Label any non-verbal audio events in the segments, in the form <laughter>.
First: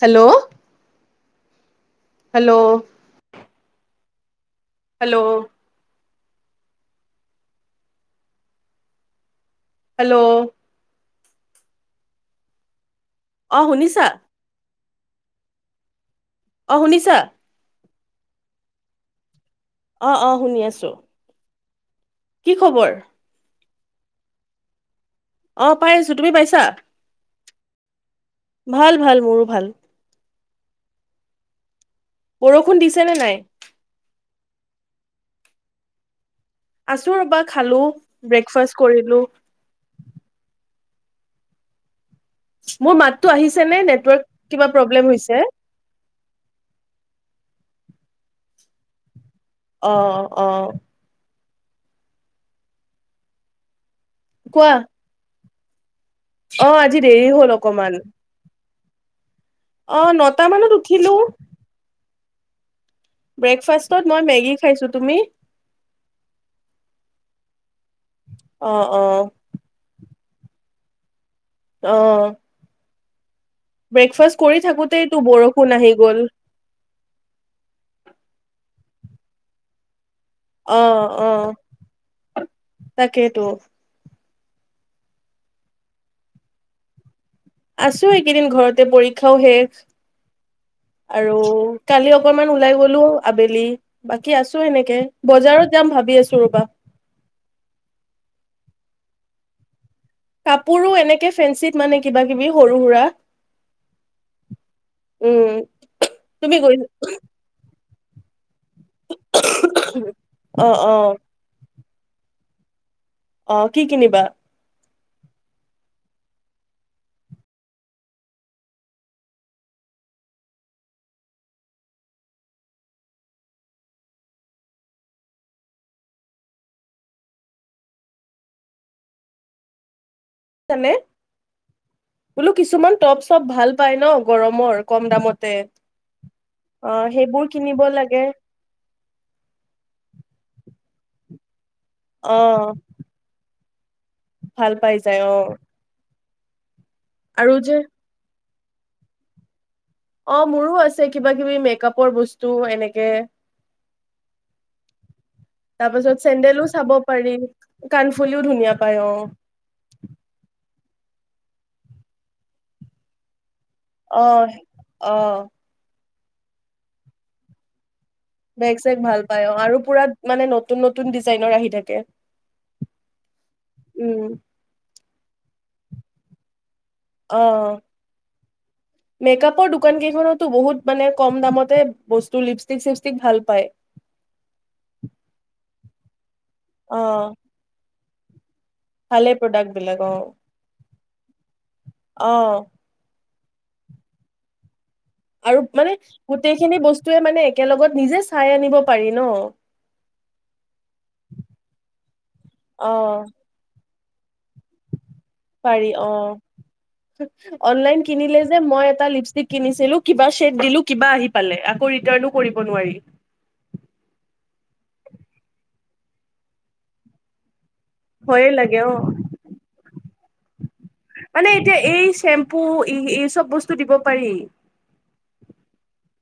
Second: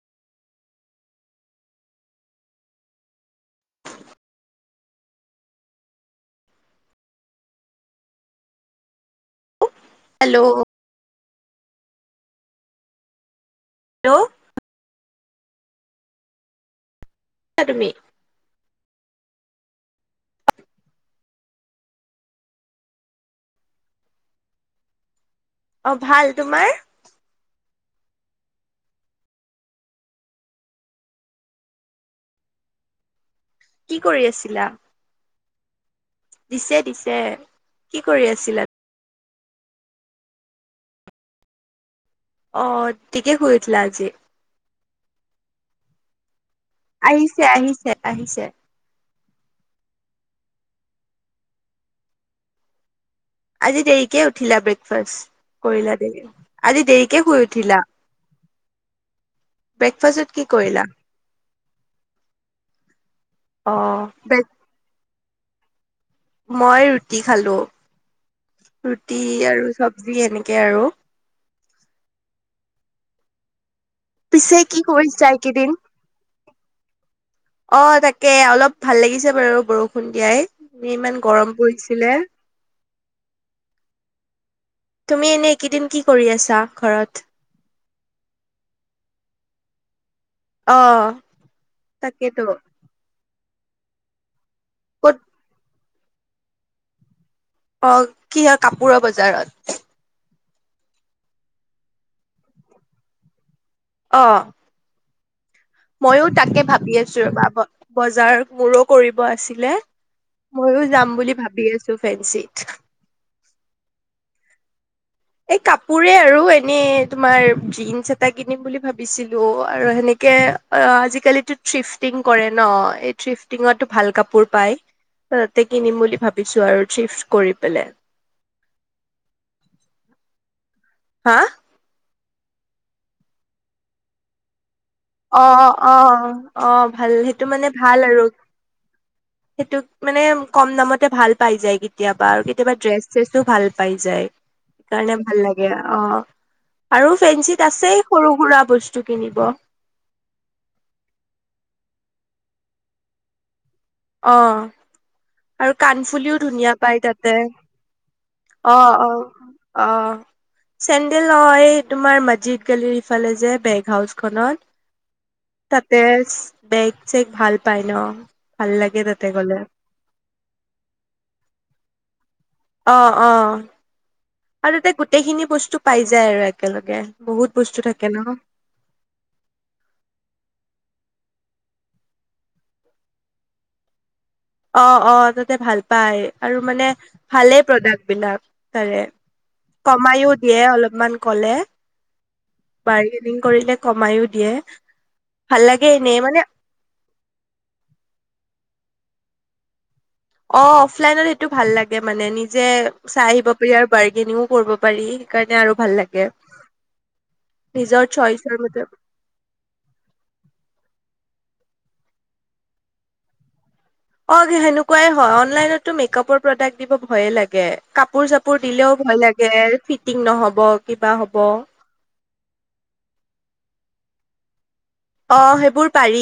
Hello hello hello hello অঁ শুনিছা hello অ শুনিছা তুমি অ অ শুনি আছো। কি খবৰ? অ পাই আছো ভাল তুমি তোমাৰ পাইছা- ভাল ভাল মোৰো ভাল। বৰষুণ দিছে নে নাই? কি কৰি আছিলা দিছে আছো দিছে ৰবা খালো কি কৰি আছিলা ব্ৰেকফাষ্ট কৰিলো। অ মোৰ দেৰিকে মাততটো শুই আহিছে উঠিলা ন আজি নেটৱৰ্কৰ কিবা প্ৰব্লেম হৈছে। আহিছে আহিছে আহিছে। আহ আহ আজি দেৰি কে উঠিলা কোৱা ব্ৰেকফাষ্ট- কৰিলা দেৰি অ আজি দেৰিকে দেৰি শুই হ'ল উঠিলা অকমান। অ ব্ৰেকফাষ্টত কি নটা মানত কৰিলা উঠিলো। অ ব্ৰেকফাষ্টত মই ব্ৰেক মেগী খাইছো, তুমি? মই ৰুটি খালো অ অ ৰুটি আৰু চবজি এনেকে। তাকে আৰু। অহ ব্ৰেকফাষ্ট পিছে কৰি কি থাকোতেইটো কৰিছা এইকেইদিন বৰষুণ আহি গল। অ তাকে অলপ ভাল লাগিছে বাৰু বৰ ষুণ দিয়াই অ ইমান অ গৰম পৰিছিলে। তাকেইতো তুমি এনে এইকেইদিন কি কৰি আছা ঘৰত? আছো এইকেইদিন ঘৰতে পৰীক্ষাও শেষ। অ আৰু কালি তাকেতো অকনমান ওলাই গলো আবে বাকী আছো সেনেকে ক'ত বজাৰত যাম ভাবি আছো ৰবা। অ কি হয় কাপোৰৰ বজাৰত? কাপোৰো এনেকে ফেঞ্চিত মানে কিবা-কিবি সৰু-সুৰা। অ' উম মইও তুমি তাকে গৈ ভাবি আছো ৰবা ভন বজাৰ মোৰো কৰিব আছিলে, অ মইও অ যাম বুলি ভাবি আ ফেঞ্চিত অ কি কিনিবা? এই কাপোৰে আৰু এনে তোমাৰ জিন্স এটা কিনিম বুলি ভাবিছিলো আৰু সেনেকে এ আজিকালিটো থ্ৰিফটিং কৰে ন, এই থ্ৰিফটিংত ত ভাল কাপোৰ পায়, আহ তে কিনিম বুলি ভাবিছো আৰু থ্ৰিফ কৰি পেলে। <unintelligible> হা? বোলো কিছুমান টপ-চপ ভাল পাই ন গৰমৰ। কম অ দামতে অ অ অ ভাল সেইটো সেইবোৰ মানে কিনিব ভাল লাগে আৰু, সেইটো মানে কম দামত ভাল পাই যায় কি কেতিয়াবা অ আৰু কেতিয়াবা ড্ৰেছ-থ্ৰেছ ত' ভাল পাই যায়, ভাল পাই সেইকাৰণে যায় অ ভাল লাগে অ' আৰু ফেঞ্চিত আছে সৰু-সুৰা বস্তু কিনিব। অ মোৰো আছে কিবা-কিবি মেকআপৰ বস্তু এনেকে অ' আৰু তাৰ পাছত কাণফুলিও চেন্দেলো ধুনীয়া চাব পায় পাৰি তাতে কাণফুলিও ধুনীয়া অ, পায় অ, অ' চেণ্ডেল অ' এই তোমাৰ মছজিদ গালিৰ ইফালে যে বেগ অ অ হাউচখনত তাতে বেগ-চেগ ভাল পায় ন বেগ-চেগ লাগে ভাল তাতে পায় অ, গ'লে আৰু পুৰা মানে নতুন নতুন ডিজাইনৰ আহি থাকে। অ, অ। উম আৰুতে গোটেইখিনি বস্তু পাই যায় আৰু একেলগে বহুত অ' বস্তু থাকে ন মেকআপৰ দোকান কেইখনো ত' বহুত মানে কম দামতে বস্তু লিপষ্টিক-চিপষ্টিক ভাল পায়। অ, অ, তাতে ভাল পায় আৰু মানে অ ভালে প্ৰডাক্ট বিলাক তাৰে ভালে প্ৰডাক্ট বিলাক অ কমাইও দিয়ে অলপমান কলে অ বাৰী কৰিলে কমায়ো দিয়ে আৰু ভাল লাগে মানে এনেই গোটেইখিনি বস্তুৱে মানে একেলগত নিজে চাই আনিব পাৰি ন <inaudible> অঁ, অফলাইনত সেইটো ভাল লাগে মানে নিজে চাই আহিব পাৰ আৰু পাৰগে নি পাৰী অঁ নিজৰ অনলাইন কিনিলে চইচৰ যে মতে মই এটা লিপষ্টিক কিনিছিলো কিবা চেট দিলো কিবা আঁহ আকৌ ৰিতানো কৰিব নোৱাৰি <inaudible> অঁ সেনেকুৱাই হয় অনলাইনততো মেকআপৰ প্ৰডাক্ট দিব ভয়ে লাগে কাপোৰ ভয়ে চাপোৰ লাগে অ দিলেওঁ ভয় লাগে টিং নহ'ব কিবা হ'ব মানে এতিয়া এই শেম্প পু এই চব বস্তু দিব পাৰি <inaudible> অঁ সেইবোৰ পাৰি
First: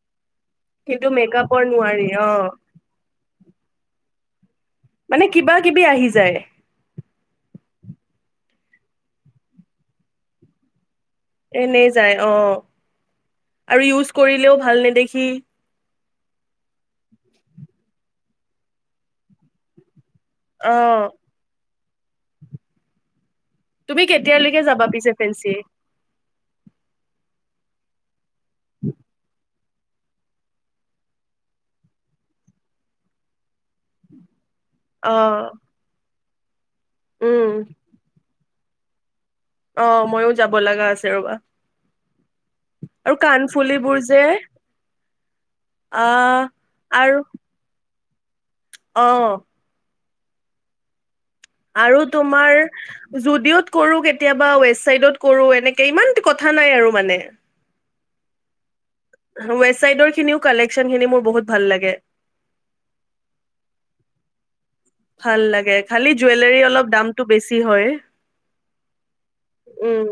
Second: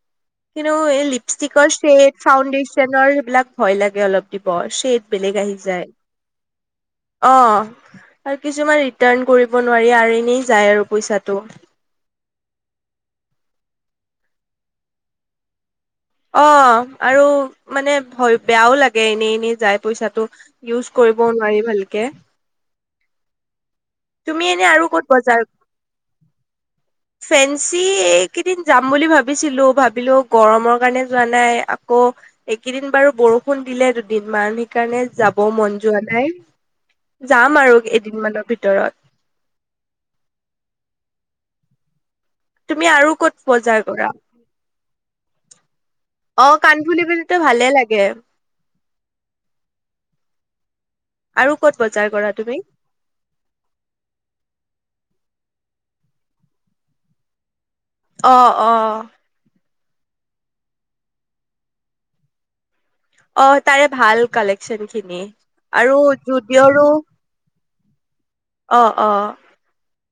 <inaudible> কিন্তু এই মেকআপৰ লিপষ্টিকৰ নোৱাৰি শ্বেড অ ফাউডেশ্যনৰ সেইবিলাক ভয় লাগে অলপ দিব শ্বেড মানে কিবা কিবি আহি যায় <inaudible> অঁ আৰু কিছুমান ৰিটাৰ্ণ কৰিব নোৱাৰি আৰু এনেই যায় আৰু পইচাঁ এনেই যায় অঁহ <inaudible> আৰু ইউজ কৰিলেও ভাল নেদেখি <inaudible> অঁ আৰু মানে বেয়াওঁ লাগে এনে এনেই যায় পইচাটো অ ইউজ কৰিব নোৱাৰি ভাল কে তুমি কেতিয়ালৈকে আৰু যাবা পিছে ফেঞ্চিয়ে ফেন্সি এক কেইদিন যাম বুলি ভাবিছিলো ভাবিলো গৰমৰ কাৰণে যোৱা নাই আকৌ এইকেইদিন বাৰু বৰষুণ দিলে দুদিন মান সেই কাৰণে অ যাব মন যোৱা নাই উম যাম আৰু কেইদিনমানৰ ভিতৰত ভিতৰত অঁ ময়ো যাব লগা আছে ৰ'বা তুমি আৰু কত বজাৰ কাণফুলিবোৰ কৰা যে আহ অঁ কাণফুলি পো ভালে লাগে অঁ ক'ত আৰু বজাৰ কৰা তোমাৰ তুমি? যোদিঅত কৰো কেতিয়াবা ৱেবচাইটত কৰো এনে <unintelligible> কথা নাই আৰু মানে। অ, অ। ৱেষ্টচাইদৰ খিনিও কালেকচন খিনি মোৰ বহুত ভাল লাগে। অ, তাৰে ভাল কালেকচন খিনি ভাল আৰু জুডিওৰো কি হয়। অ, অ। উম,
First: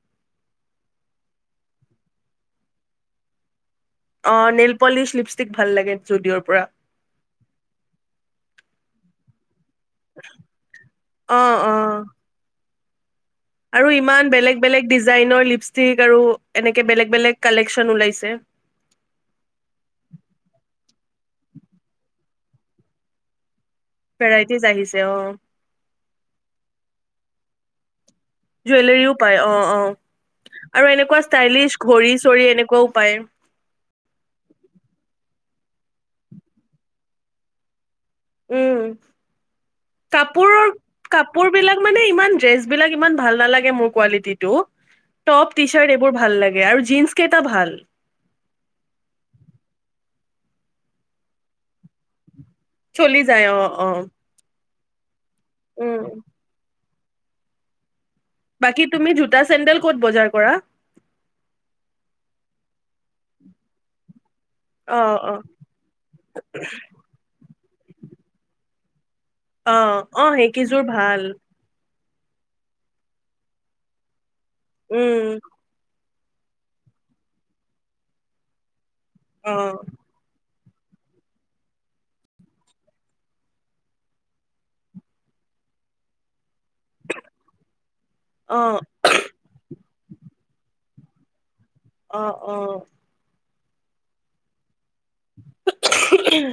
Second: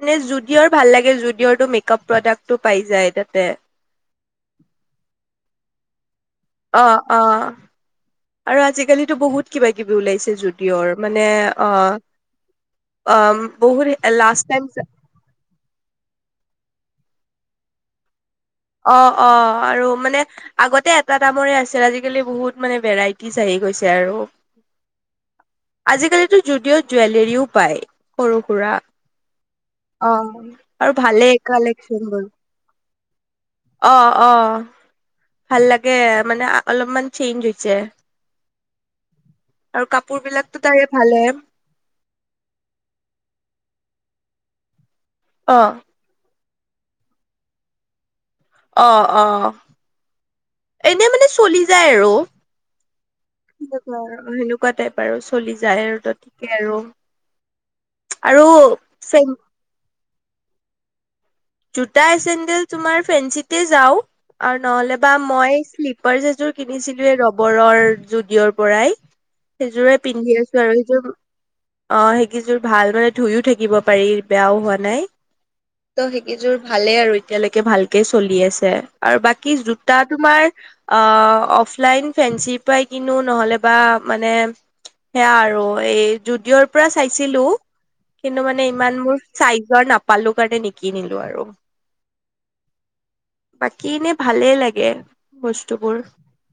মানে জুডিওৰ ভাল লাগে, জুডিওৰটো মেকআপ প্ৰডাক্টটো পাই যায় তাতে। অ, নেলপলিছ, লিপষ্টিক ভাল লাগে। জুডিঅ'ৰ পৰা। অ, অ, আৰু আজি আজিকালিতো বহুত কিবা কিবি ওলাইছে জুডিওৰ, মানে অ অ', বহুত আৰু ইমান লাষ্ট বেলেগ টাইম বেলেগ ডিজাইনৰ লিপষ্টিক আৰু এনেকে বেলেগ বেলেগ কালেকচন ওলাইছে। অ', অ', আৰু মানে আগতে এটা দামৰে আছিল আজিকালি বহুত মানে ভেৰাইটিজ আহি গৈছে আৰু ভেৰাইটিজ আহিছে অ' আজিকালিতো জুডিও জুৱেল হেৰিও পায়। সৰু সুৰা। জুৱেলৰীও পায় অ, অ আৰু এনেকুৱা ভালেই ষ্টাইলিছ কালেকচন বোৰ। ঘড়ী-চৰি এনেকুৱাও পায়। অ, অ। ভাল লাগে মানে অলপমান চেইঞ্জ হৈছে। উম, আৰু কাপোৰ বিলাকতো কাপোৰৰ তাৰে ভালে কাপোৰ বিলাক মানে ইমান। ড্ৰেছ বিলাক ইমান ভাল নালাগে মোৰ কোৱালিতীটো। টপ, অ' টি-চাৰ্ট এইবোৰ ভাল লাগে। <unintelligible> আৰু জিন্স কেইটা ভাল। অ', অ', এনে মানে চলি যায় আৰু। চলি যায় অ, অ। <unintelligible> পাৰোচো চলি যায় উম ট' টিকে আৰু। আৰু বাকী তুমি জোতা চেণ্ডেল ক'ত বজাৰ কৰা। জোতা চেণ্ডেল তোমাৰ ফেন্সিতে যাওঁ। আৰু নহলে অ বা অ মই শ্লিপাৰ এযোৰ কিনিছিলো য়ে ৰব বৰৰ জুডিওৰ পৰাই। অ সেইযোৰে অ পিন্ধি আছো আৰু সেইকেইযোৰ সেইযোৰ ভাল অ', সেইকেইযোৰ ভাল মানে ধুইও থাকিব পাৰি। বেয়াও হোৱা নাই। উম ত হেইক। এইযোৰ ভালে আৰু এতিয়ালৈকে ভালকে চলি আছে। আৰু বাকী অ জোতা তোমাৰ অ', অফলাইন ফেঞ্চিৰ পৰাই কিনো নহ'লে বা মানে সেয়া আৰু এই জোদিঅ'ৰ ৰ পৰা চাইছিলো কিন্তু অ মানে ইমান মোৰ চাইজৰ নাপালো কাৰণে নিকি নিলো আৰু। অ অ। বাকী এনেই ভালেই লাগে বস্তুবোৰ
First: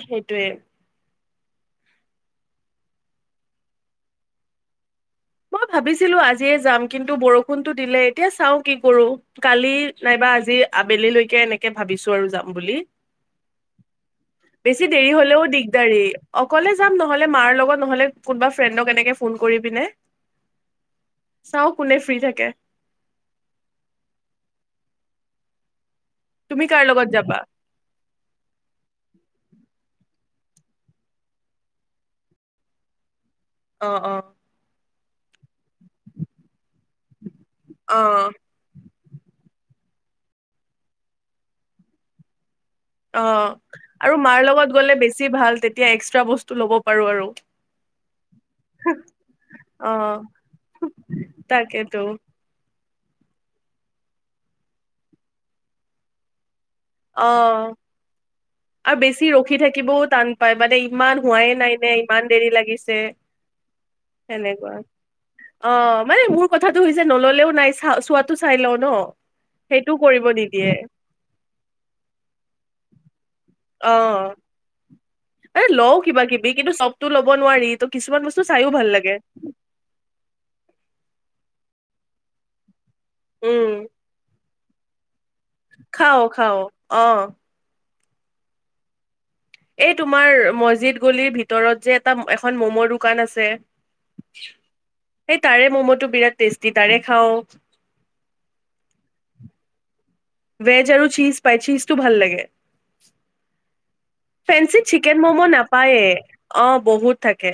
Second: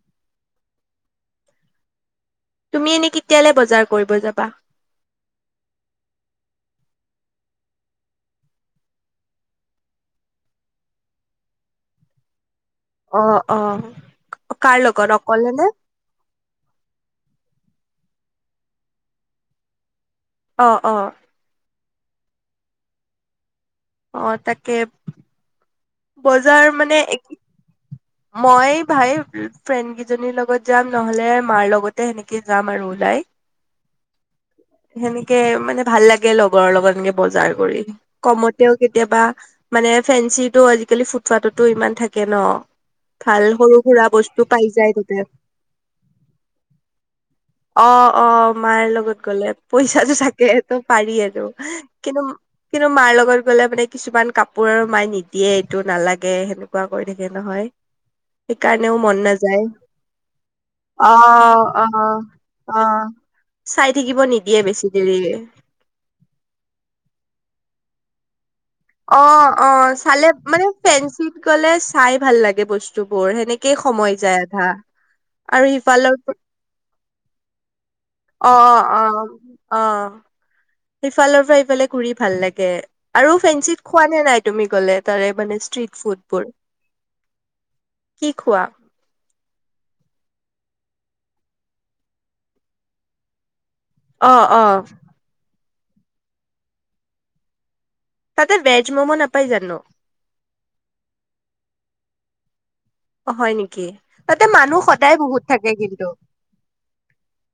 সেইটোৱে। তুমি এনে কেতিয়ালে বজাৰ কৰিব যাবা? মই ভাবিছিলো আজিয়ে যাম কিন্তু বৰষুণতো দিলে এতিয়া চাও কি কৰো। কালি নাইবা আজি আবেলিলৈকে এনেকে ভাবিছো আৰু যাম বুলি অ অ কাৰ বেছি লগত দেৰি হ'লেও অকলে নে দিগদাৰী অকলে যাম নহলে মাৰ লগত নহলে কোনবা ফ্ৰেণ্ডক এনেকে ফোন কৰি পিনে অ, অ। চাও কোনে ফ্ৰী থাকে। অ, তাকে তুমি বজাৰ কাৰ মানে লগত এক যাবা মই ভাই ফ্ৰেণ্ড কিজনীৰ লগত যাম নহলে মাৰ লগতে সেনেকে যাম আৰু ওলাই। অ'অ' সেনেকে মানে ভাল লাগে লগৰ লগত এনে বজাৰ কৰি অ কমতেওঁ কেতি কেতিয়াবা মানে ফেঞ্চি টো আজি আজিকালি ফুট ফাটতো ইমান থাকে ন অ ভাল সৰু সুৰা আৰু মাৰ বস্তু পাই লগত যায় গ'লে তাতে বেছি ভাল তেতিয়া এক্সট্ৰা বস্তু ল'ব পাৰো আৰু অ' অ' মাই লগত গ'লে অ পইচাটো থাকে হেতো পাৰি এইটো আৰু তাকেতো কিন্তু কিন্তু মাৰ লগত গ'লে মানে কিছুমান কাপোৰ আৰু মায়ে নিদিয়ে। এইটো নালাগে হেনোঁ অ' সেইকাৰণেও আৰু মন বেছি ৰখি নাযায়। থাকিবও টান পাই মানে ইমান হোৱাইে অ', নাই নে অ', ইমান দেৰি লাগিছে অ'। চাই থাকিব নিদিয়ে সেনেকুৱা বেছি দেৰি অ' মানে মোৰ কথাটো হৈছে। যে নল'লেও নাই চা চোৱাটো চাই লও ন অ' সেইটো অ' কৰিব চালে মানে নিদিয়ে ফেঞ্চিত গ'লে চাই ভাল লাগে বস্তু। বোৰৰ সেনেকেই অ সময় যায় আধা। এ আৰু লওঁ কিবা কিবি কিন্তু চবতো ল'ব নোৱাৰি ইটো অ' অ' অ' অ' সিফালৰ থাইত এইফালে ঘুৰি ভাল লাগে। আৰু উম ফেঞ্চিত খোৱা নে নাই? তুমি গ'লে তাৰে মানে ষ্ট্ৰিট খাও ফুডবোৰ খাও অঁঃ কি খোৱা এই তোমাৰ মছজিদ গলিৰ ভিতৰত যে এটা এখন মম' দোকান আছে অঁঃ অঁঃ এই তাৰে মম'টো বিৰাট টেষ্টি তাৰে খাওঁ তাতে ভেজ মমো নাপায় জানো ভেজ আৰু চীজ পাই চীজটো ভাল লাগে অ', হয় নেকি? তাতে মানুহ ফেন্সিত সদায় চিকেন বহুত মম' থাকে নাপায়ে কিন্তু অ বহুত থাকে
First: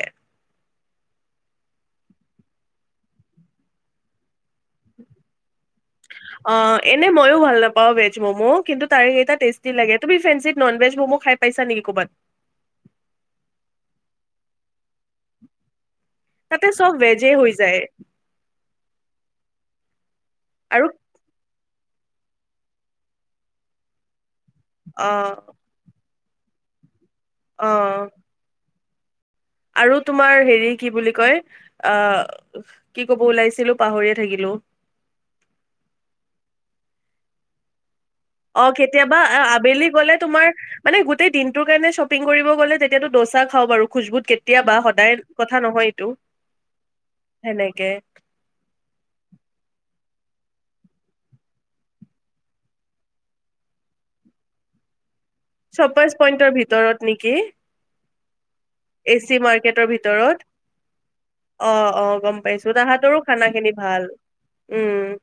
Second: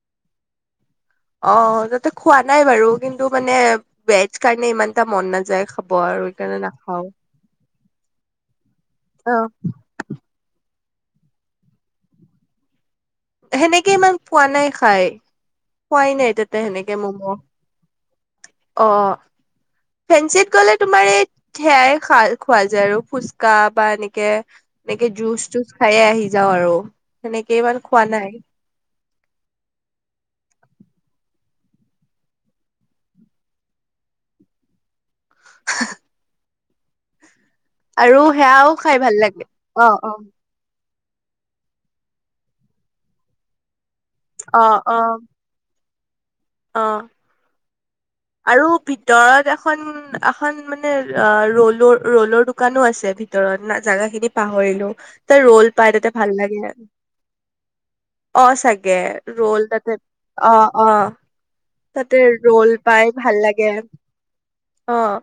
অ তাতে খোৱা নাই বাৰু কিন্তু মানে ভেজ কাৰণে ইমান এটা মন নাযায় খব অ এনে মইও ভাল নাপাও ভেজ ম'মো কিন্তু তাৰে কেইটা অ'। টেষ্টি লাগে তুমি ফেন্সিত নন ভেজ মম' খাই পাইছা নেকি কৰ'বাত সেনেকে ইমান পোৱা নাই খাই পোৱাই নাই তাতে চব সেনেকে মম' ভেজে হৈ যায় অ ফেঞ্চিত গ'লে আৰু তোমাৰ এই সেয়াই খা খোৱা যায় আৰু ফুচকা বা এনেকে অ এনেকে জুচ চুচ খায়েই আহি যাওঁ আৰু মানে অ কেইবাৰো খোৱা নাই আৰু তোমাৰ হেৰি কি বুলি কয় আহ কি কব ওলাইছিলো পাহৰিয়ে থাকিলো হ আৰু অ সেয়াও খাই কেতিয়াবা ভাল লাগে আবেলি অ গ'লে অ তোমাৰ মানে গোটেই দিনটোৰ কাৰণে শ্বপিং কৰিব গ'লে তেতিয়াাতটো দোচা খাওঁ বাৰু খোজবুত অ কেতিয়াাব বা অ সদায় কথা নহয় তটো অ সেনেকে আৰু ভিতৰত এখন এখন মানে ৰল ৰলৰ দোকানো আছে ভিতৰত ন জাগা খিনি পাহৰিলো তাৰ ৰোল শ্বপাৰ্চ পাইৰাতে ভাল পইন্টৰ লাগে আৰু ভিতৰত নেকি অ চাগে এ চি ৰল মাৰ্কেটৰ তাতে ভিতৰত অ অ তাতে ৰল পাই ভাতৰো ভাল খানা লাগে খিনি ভাল অ উম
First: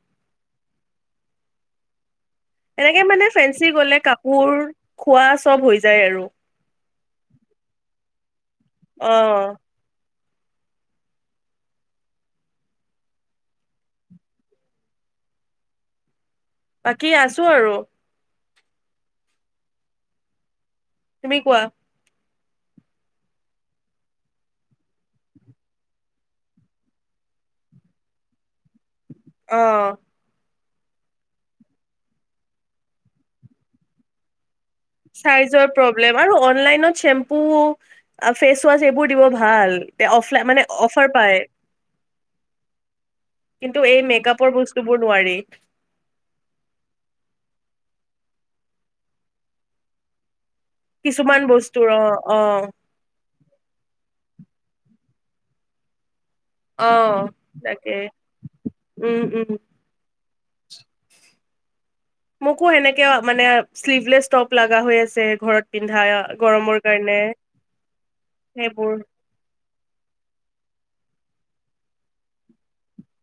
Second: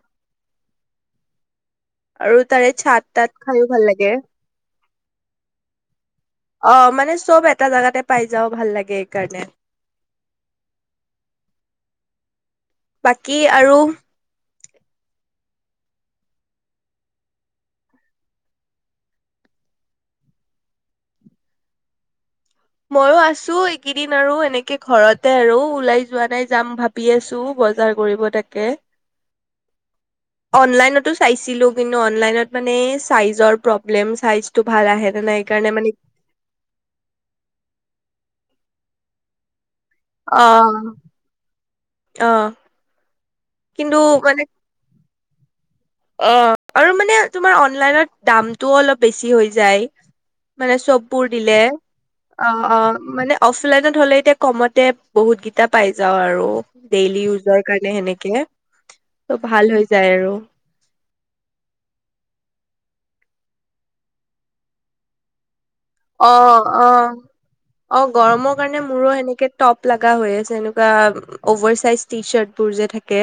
আৰু তাৰে এনেকে চাত মানে তাত খাই ফেঞ্চি ভাল গলে লাগে কাপোৰ খোৱা চব হৈ যায় আৰু অ মানে চব এটা জাগাতে পাই যাও ভাল লাগে অ এইকাৰণে বাকী আৰু বাকী আছো আৰু তুমি কোৱা মইও আছো এইকেইদিন আৰু এনেকে ঘৰতে আৰু ওলাই যোৱা নাই যাম ভাবি আছো বজাৰ কৰিব তাকে আহ অনলাইনটো চাইছিলো কিন্তু অনলাইনত মানে চাইজৰ প্ৰব্লেম চাই জ প্ৰব্লেম আৰু অনলাইনত আপু ফেচ ৱাচ এইবোৰ দিব ভাল তে অফলাই মানে অফাৰ পায় আহ কিন্তু এই মেকআপৰ বস্তুবোৰ নোৱাৰি অ আৰু মানে তোমাৰ অনলাইনত দামতটোও অলপ বেছি হৈ যায় মানে চববোৰ কিছুমান দিলে বস্তুৰ অ অ অ মানে অফলাইনত হ'লে এতিয়া কমতে বহুত কেইটা পাই যাওঁ আৰু অ ডেইলি ইউজৰ কাৰণে তাকে সেনে উম ত' উম ভাল হৈ যায় আৰু মোকো সেনেকে মানে শ্লিভলেছ টপ লগা হৈ আছে ঘৰত পিন্ধা অ গৰমৰ অ কাৰণে অ গৰমৰ কাৰণে সেইবোৰ মোৰো সেনেকে টপ লগা হৈ আছে এনেকা বা অভাৰ চাইজ টি চাৰ্ট বোৰ যে থাকে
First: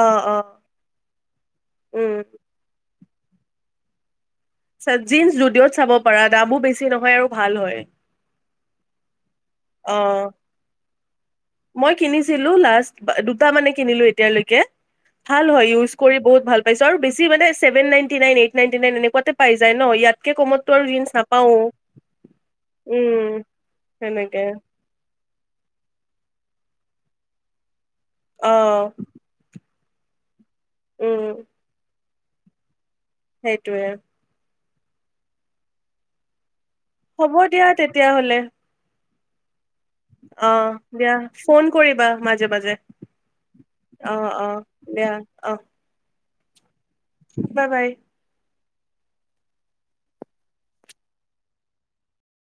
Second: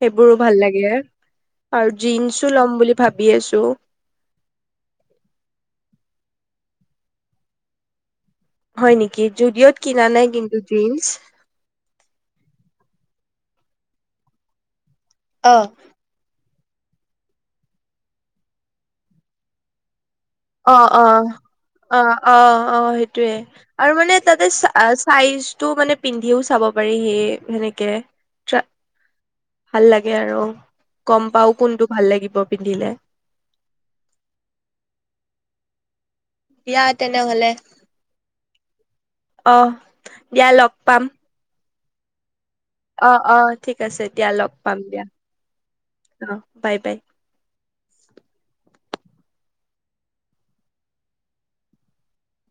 অ অ সেইবোৰো ভাল লাগে আৰু উম জিন্সও লম বুলি ভাবি আছো চেটজিন ষ্টুডিঅ'ত চাব পাৰা দামো বেছি নহয় আৰু ভাল হয় হয় নেকি যুদিঅ'ত অ কিনা নাই কিন্তু জীন্চ মই কিনিছিলো লাষ্ট দুটা মানে কিনিলো এতিয়ালৈকে ভাল অ হয় ইউজ কৰি বহুত ভাল পাইছ আৰু বেছ মানেছেভে ninety nine eight ninety nine এনেকুৱাতে পাইায় ইয়াত অ অ অ অ অ সেইটোয়ে উম আৰু মানে সেনেকে তাতে চ চাইজ টো মানে পিন্ধিও চাব পাৰি সেই সেনেকে আহ ভাল লাগে আৰু গম পাও কোনটো ভাল লাগিব পিন্ধিলে সেইটোৱে দিয়া হ'ব তেনেহ'লে। দিয়া তেতিয়া হ'লে অ দিয়া অ লগ পাম দিয়া ফোন কৰিবা মা- অ অ ঠিক আছে দিয়া অ লগ পাম দিয়া অ অ বাই বাই বাই বাই